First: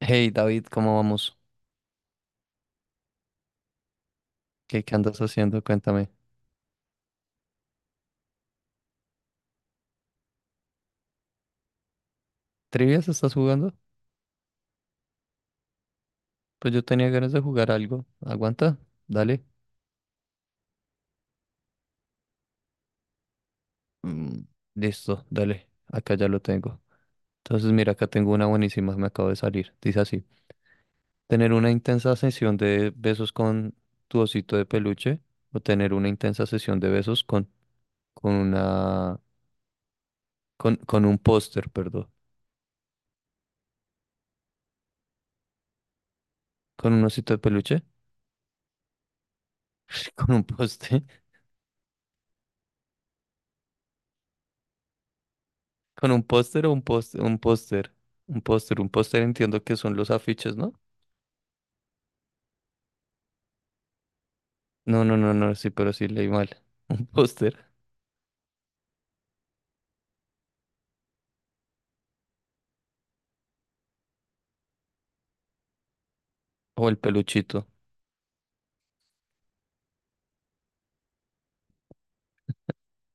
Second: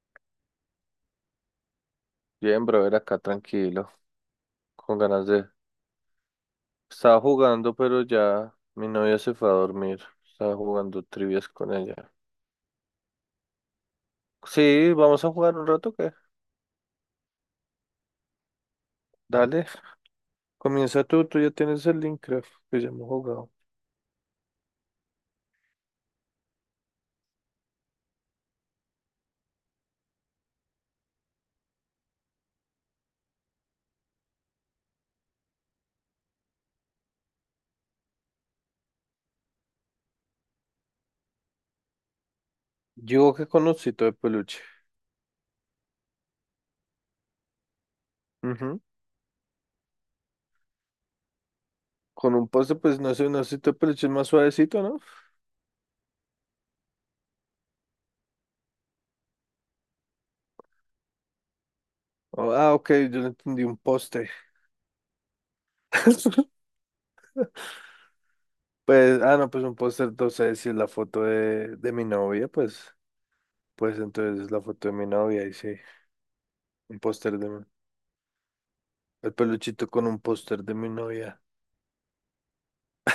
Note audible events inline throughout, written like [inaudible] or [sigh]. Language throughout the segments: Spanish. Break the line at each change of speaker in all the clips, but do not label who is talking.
Hey David, ¿cómo vamos?
Bien, brother, acá tranquilo,
¿Qué
con
andas
ganas de...
haciendo? Cuéntame.
Estaba jugando, pero ya mi novia se fue a dormir. Estaba jugando trivias con ella.
¿Trivias estás jugando?
Sí, vamos a jugar un rato, ¿qué?
Pues yo tenía ganas de jugar algo. ¿Aguanta? Dale.
Dale, comienza tú, ya tienes el Minecraft, que ya hemos jugado.
Mm, listo, dale. Acá ya lo tengo. Entonces mira, acá tengo una buenísima, me acabo de salir. Dice así. Tener una intensa sesión de besos con tu osito de peluche o tener una intensa sesión de besos con una... con un póster, perdón.
Yo que con osito de peluche.
¿Con un osito de peluche?
Ujú.
[laughs] Con un póster.
Con un poste, pues no sé, un osito de peluche es más suavecito, ¿no?
Con un póster o un póster, un póster, un póster, Un póster entiendo que son los afiches, ¿no?
Oh, ah, ok, yo le entendí un poste.
No, no, no, no, sí, pero sí leí
[laughs]
mal. [laughs] Un póster
Pues, no, pues un póster, entonces si es la foto de mi novia, pues, pues entonces es la foto de mi novia y sí,
o el
un póster de...
peluchito.
El peluchito con un póster de mi novia.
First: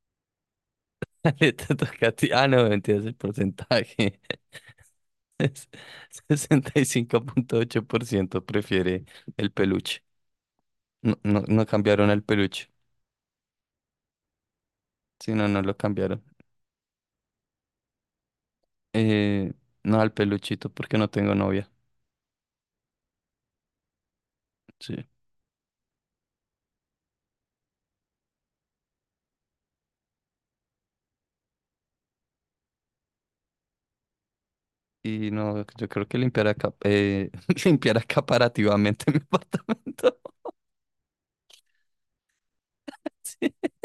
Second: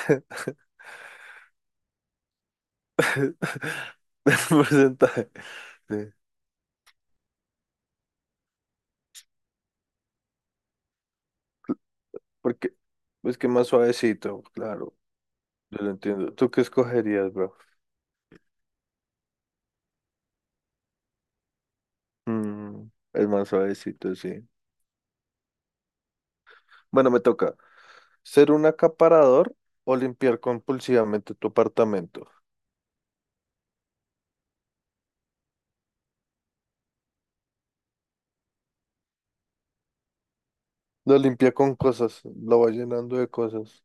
[laughs]
[laughs] Le te toca a ti. Ah, no, mentiras, el porcentaje.
El
[laughs]
porcentaje.
Es
Sí.
65,8% prefiere el peluche. No, no, no cambiaron al peluche.
Porque es que más suavecito, claro.
Sí, no, no lo
Yo lo
cambiaron.
entiendo. ¿Tú qué escogerías, bro?
Eh, no al peluchito porque no tengo novia.
Mm, el más suavecito, sí.
Sí.
Bueno, me toca. ¿Ser un acaparador o limpiar compulsivamente tu apartamento?
Y no, yo creo que limpiar, acá, [laughs] limpiar acaparativamente mi apartamento.
Lo limpia con cosas, lo va llenando de
[laughs]
cosas.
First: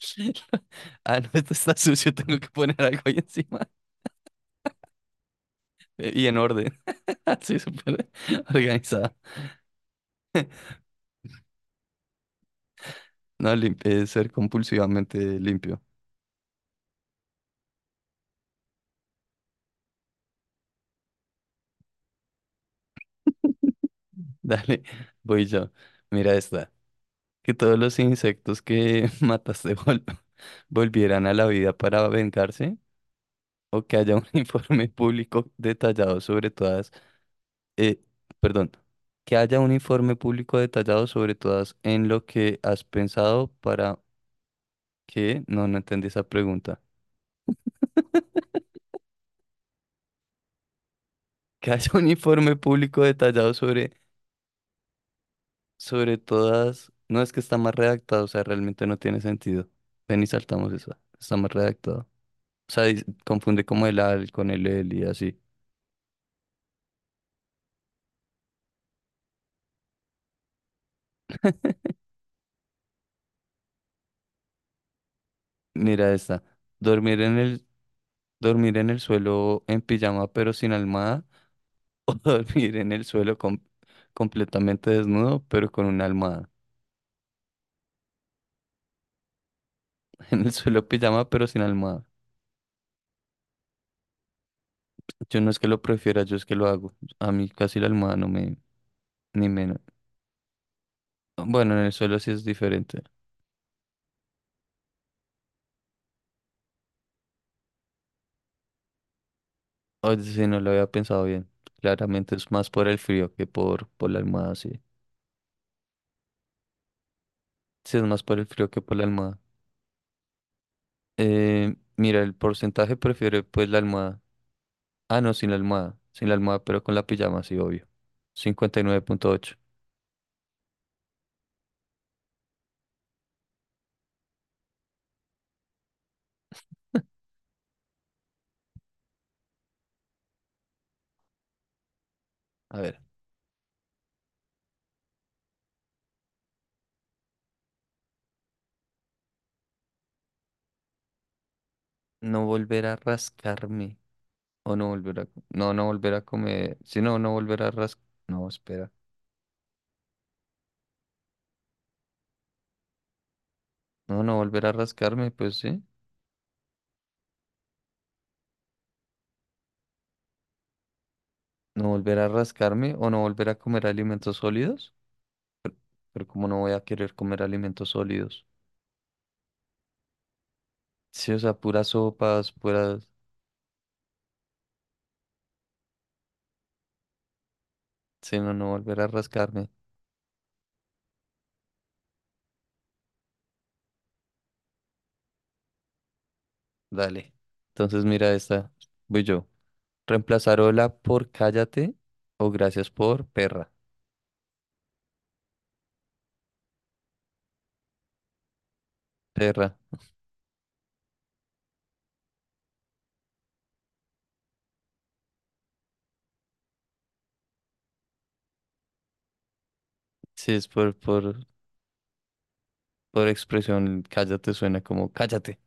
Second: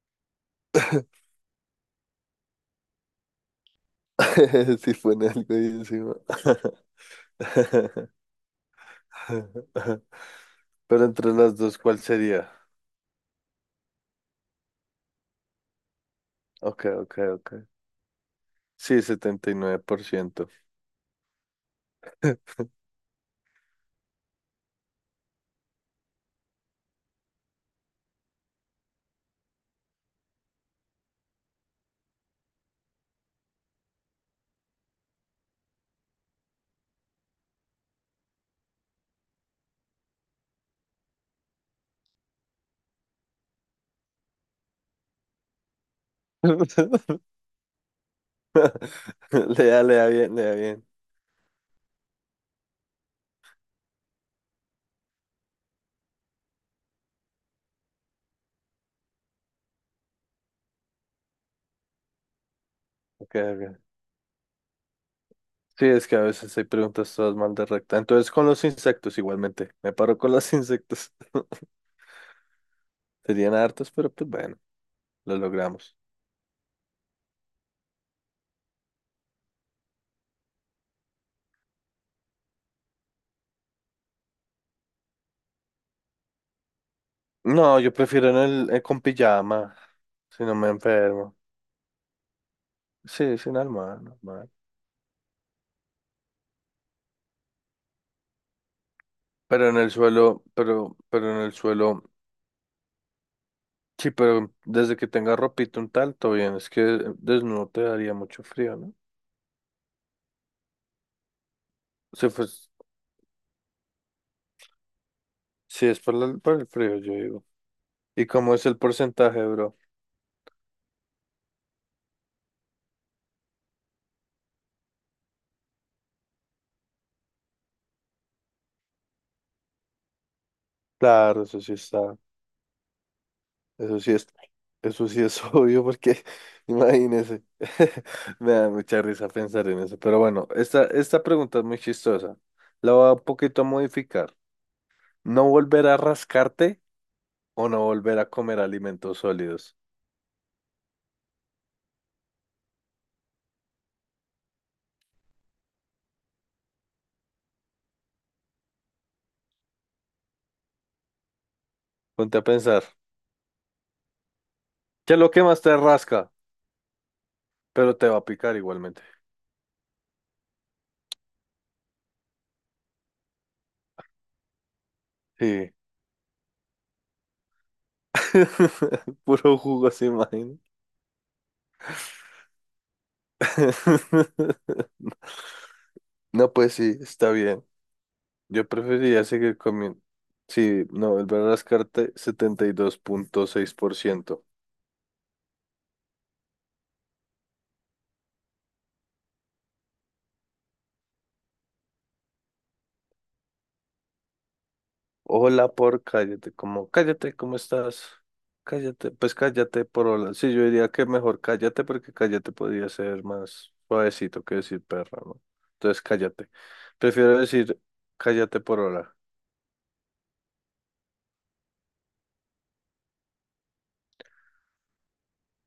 [laughs] Ah, no, esto está sucio, tengo que poner algo ahí encima.
[laughs] Si pone algo ahí encima.
Y en orden. [laughs] Así, súper organizada.
[laughs] Pero entre las dos, ¿cuál sería?
No, ser compulsivamente limpio.
Ok, ok, ok. Sí, 79%. [laughs]
[laughs] Dale, voy yo. Mira esta. Que todos los insectos que [laughs] mataste volvieran a la vida para vengarse. O que haya un [laughs] informe público detallado sobre todas. eh, perdón. Que haya un informe público detallado sobre todas en lo que has pensado para que. No, no entendí esa pregunta.
Le da bien, le da bien.
Que haya un informe público detallado sobre todas. No es que está más redactado, o sea, realmente no tiene sentido. Ven y saltamos eso. Está más redactado. O sea,
Ok,
confunde
ok.
como el al con el y así.
Sí, es que a veces hay preguntas todas mal de recta. Entonces, con los insectos igualmente. Me paro con los insectos. [laughs] Serían hartos, pero pues bueno, lo logramos.
Mira esta. Dormir en el, dormir en el suelo en pijama pero sin almohada [laughs] o dormir en el suelo completamente desnudo pero con una almohada.
No, yo prefiero en el, con pijama,
[laughs]
si
En el
no me
suelo pijama
enfermo.
pero sin almohada.
Sí, sin alma normal.
Yo no es que lo prefiera, yo es que lo hago. A mí casi la almohada no me, ni
Pero en
menos.
el suelo, pero, pero en el
Bueno, en el
suelo,
suelo sí es diferente.
sí, pero desde que tenga ropita un tal, todo bien. Es que desnudo te daría mucho frío, ¿no?
Oye, sí, no lo había pensado bien.
Si
Claramente
fue...
es más por el frío que por la almohada, sí.
Sí, es por, la- por el frío, yo digo.
Sí, es más
¿Y
por el
cómo es
frío
el
que por la almohada.
porcentaje, bro?
Mira, el porcentaje prefiere pues la almohada. Ah, no, sin la almohada. Sin la almohada, pero con la pijama, sí, obvio. 59,8.
Claro, eso sí está. Eso sí es, eso sí es [laughs] obvio, porque [laughs] imagínese. [laughs] Me da mucha risa pensar en eso. Pero bueno, esta pregunta es muy chistosa.
A
La
ver,
voy a un poquito modificar. ¿No volver a rascarte o no volver a comer alimentos sólidos?
no volver a rascarme. O no volver a... No, no volver a comer. Si no, no volver a ras... No, espera.
Ponte a pensar.
No, no volver a
¿Qué es
rascarme,
lo que
pues
más te
sí.
rasca? Pero te va a picar igualmente.
No volver a rascarme o no volver a comer alimentos sólidos.
Sí.
Pero como no voy a querer comer alimentos sólidos.
[laughs] Puro jugo, se imagina.
Sí, o sea, puras sopas, puras...
[laughs] No, pues sí, está bien.
Si no,
Yo
no volver a
preferiría seguir
rascarme.
comiendo. Sí, no, el las cartas 72.6%.
Dale. Entonces mira esta. Voy yo. Reemplazar hola por cállate o gracias por perra.
Hola por cállate, como cállate, ¿cómo estás? Cállate, pues
Perra.
cállate por hola. Sí, yo diría que mejor cállate porque cállate podría ser más suavecito que decir perra, ¿no? Entonces cállate. Prefiero decir cállate por hola. [laughs]
Sí, es por expresión. Cállate suena como cállate.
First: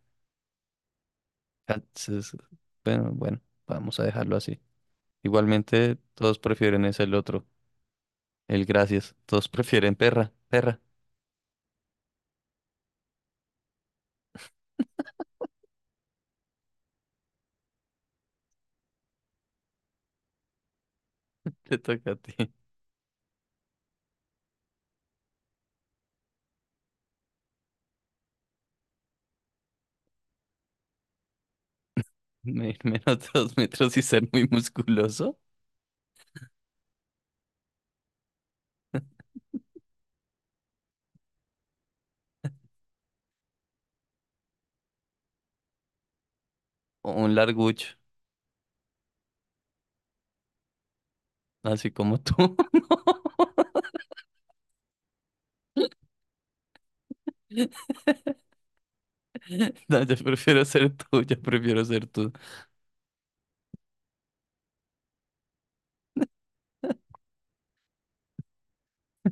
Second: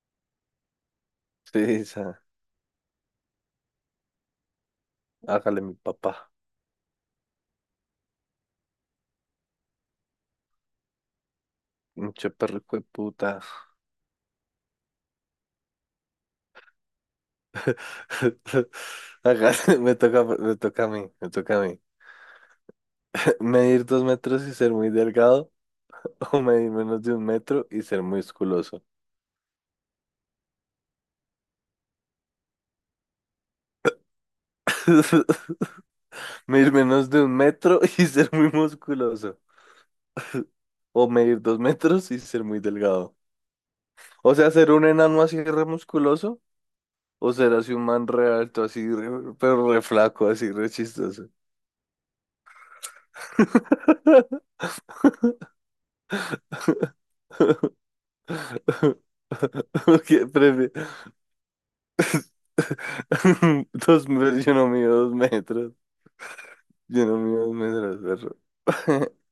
Sí, esa,
Entonces, bueno, bueno, vamos a dejarlo así.
hágale mi
Igualmente,
papá.
todos prefieren es el otro. El gracias. Todos prefieren perra. Perra.
Mucho perro hijo de puta. [laughs] Hágale, me toca, me toca a mí, me toca
[laughs]
a
Te
mí.
toca a ti.
Medir dos metros y ser muy delgado, [laughs] o medir menos de un metro y ser musculoso.
Medir menos [laughs] 2 metros y ser muy musculoso
[laughs] Medir menos de un metro [laughs] y ser muy musculoso, o medir dos metros y ser muy delgado. O sea, ser un enano así re musculoso,
o
o
un
ser así un
largucho,
man re alto, así, re- pero re flaco, así re chistoso.
así como tú.
[laughs]
[laughs] No, yo
¿Qué
prefiero
prefi-?
ser tú, yo prefiero ser tú.
[laughs] Dos metros, yo no mido dos metros. Yo no mido dos metros, perro. [laughs]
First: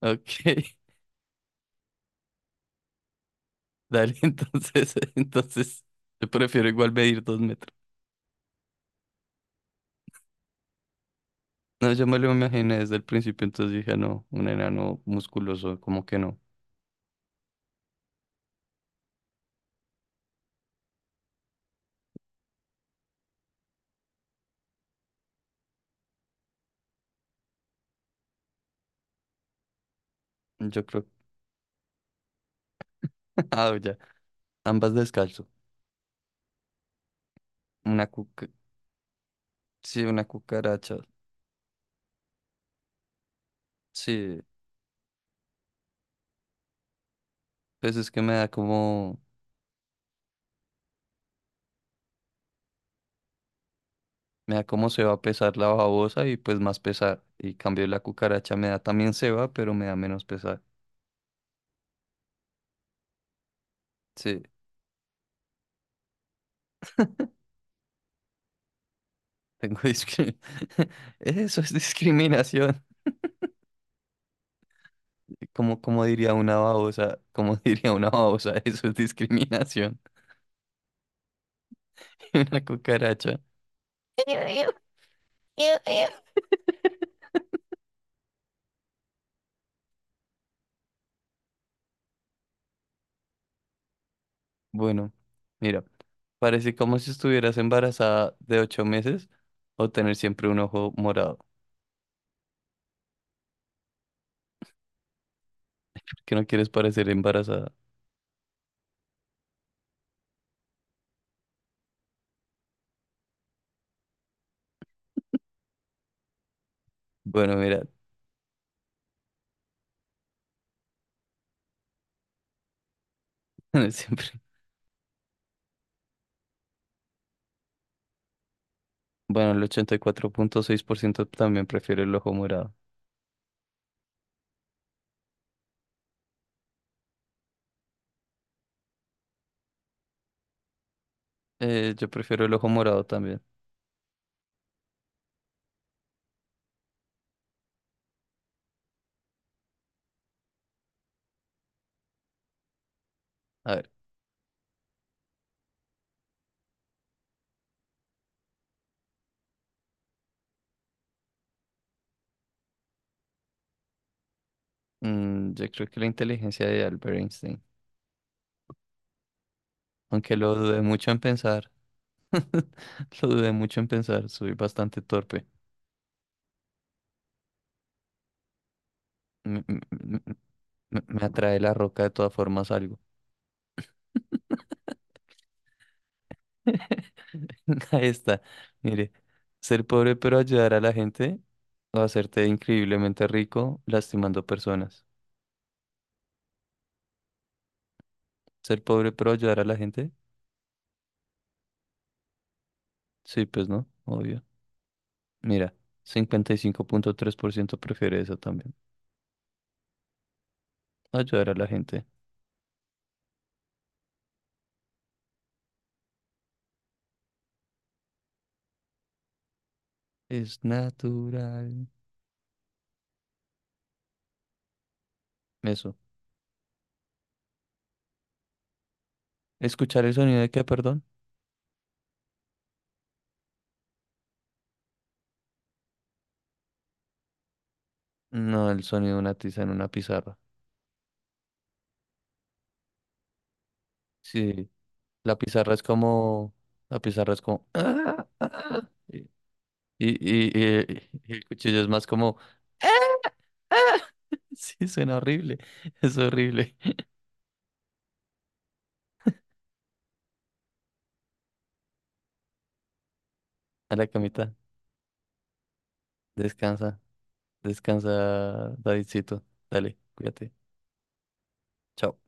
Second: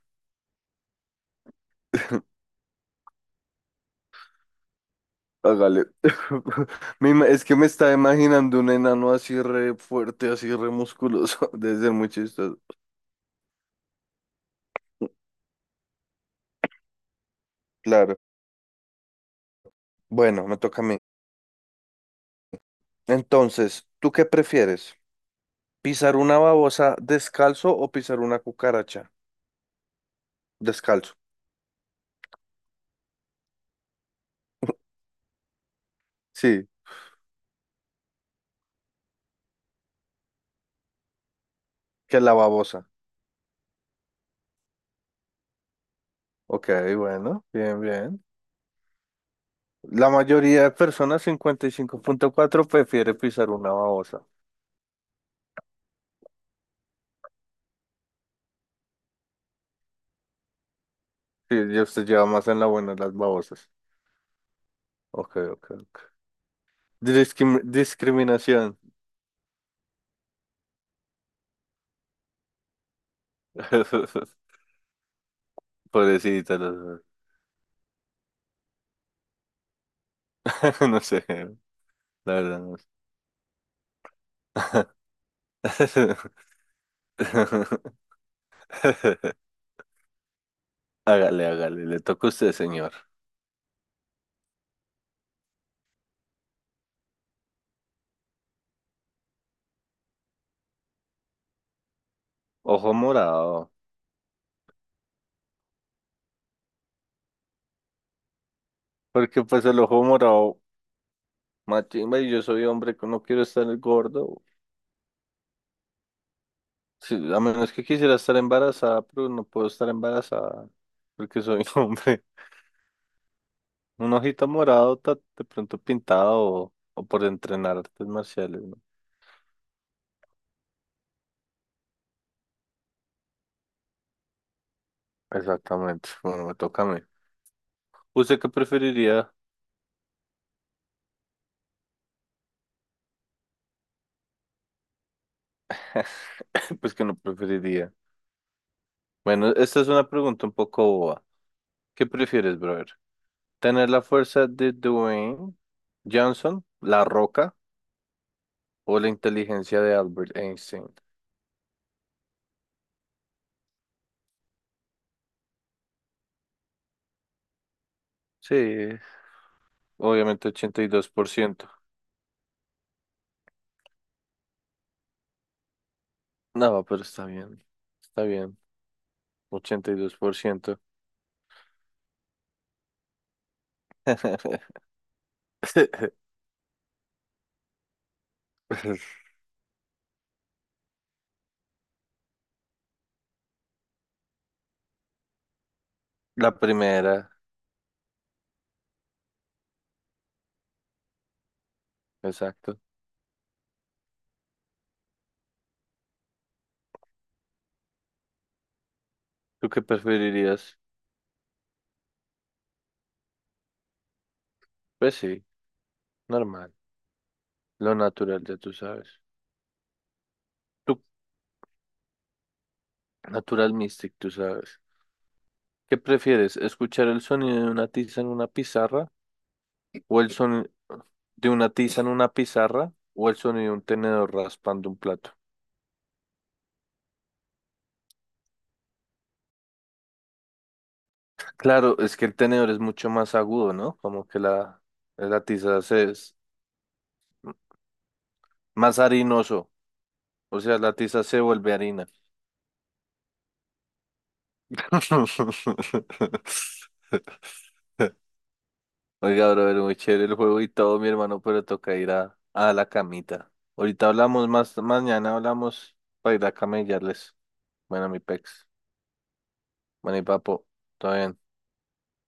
Ok, [laughs] dale, entonces, [laughs] entonces,
Hágale.
yo prefiero
[laughs]
igual
Me
medir
ima-...
dos
Es que me
metros.
estaba imaginando un enano así re fuerte, así re musculoso. [laughs] Debe
No,
ser
yo
muy
me lo
chistoso.
imaginé desde el principio, entonces dije, no, un enano musculoso, como que no.
Claro. Bueno, me toca a mí. Entonces, ¿tú qué prefieres? ¿Pisar una babosa descalzo o pisar una cucaracha?
Yo creo,
Descalzo.
[laughs] ah, ya, ambas descalzo.
Sí,
Una cuca, sí, una cucaracha,
que la babosa.
sí,
Ok, bueno, bien,
pues es que
bien. La mayoría de personas, 55,4% prefiere pisar una babosa.
me da como se va a pesar la babosa y pues más pesar. Y cambio la cucaracha me da también se va, pero me da menos pesar.
Sí, ya usted lleva más en la buena las babosas.
Sí,
Ok, ok, ok. Discrim- discriminación.
tengo discriminación. [laughs] Eso es discriminación.
[laughs]
Como, como diría una
Pobrecita, no
babosa, como [laughs] diría una babosa, eso es discriminación.
sé, [laughs] no sé,
[laughs]
la verdad
Una
no sé.
cucaracha.
[laughs] Hágale, hágale, le toca a usted, señor.
Bueno, mira, parece como si estuvieras embarazada de 8 meses o tener siempre un ojo morado. ¿Por
Ojo morado.
qué no quieres parecer embarazada?
Porque pues el ojo morado, machimba, y yo soy hombre que no quiero estar gordo. Sí, a
Bueno,
menos
mira,
que quisiera estar embarazada, pero no puedo estar embarazada porque soy [laughs] hombre.
[laughs] tener
Un
siempre.
ojito morado, ta-... De pronto pintado o por entrenar artes marciales, ¿no?
Bueno, el 84,6% también prefiere el ojo morado.
Exactamente, bueno, me toca a mí. ¿Usted qué preferiría?
Yo prefiero el ojo morado también.
[laughs] Pues que no preferiría. Bueno, esta es una pregunta un poco boba. ¿Qué prefieres, brother?
A
¿Tener
ver,
la fuerza de Dwayne Johnson, La Roca, o la inteligencia de Albert Einstein?
mm, yo creo que la inteligencia de Albert Einstein.
Sí,
Aunque
obviamente
lo
ochenta
dudé
y
mucho
dos
en
por ciento.
pensar. [laughs] Lo dudé mucho en pensar. Soy bastante torpe.
No, pero está bien. Está bien.
Me, me-
ochenta y dos
me-
por ciento.
me atrae la roca de todas formas algo.
[laughs]
[laughs] Ahí está. Mire, ser pobre pero ayudar a la gente o hacerte increíblemente rico lastimando personas.
La primera,
Ser pobre pero ayudar a la gente.
exacto.
Sí, pues no, obvio. Mira, 55,3% prefiere eso también.
¿Tú qué preferirías?
Ayudar a la gente.
Pues sí, normal. Lo natural, ya tú sabes.
Es
Tú,
natural.
natural mystic, tú sabes.
Eso.
¿Qué prefieres? ¿Escuchar el sonido de una tiza en una pizarra
¿Escuchar el
o el
sonido de qué,
sonido
perdón?
de una tiza en una pizarra o el sonido de un tenedor raspando un plato?
No, el sonido de una tiza en una pizarra.
Claro, es que el tenedor es mucho más agudo, ¿no? Como que
Sí,
la,
la
la
pizarra
tiza
es
se es
como... La pizarra es como... "Ah, ah",
más harinoso, o sea, la tiza
Y
se
el
vuelve
cuchillo es más
harina.
como... "Ah". [laughs] Sí, suena horrible. [laughs]
[laughs]
Es horrible.
Oiga, brother, muy chévere el juego y todo, mi hermano, pero toca ir a la camita.
A la
Ahorita hablamos
camita.
más, mañana hablamos para ir a
Descansa.
camellarles. Bueno, mi pex.
Descansa, Davidcito. Dale,
Bueno, y
cuídate.
papo, todo bien.
Chao.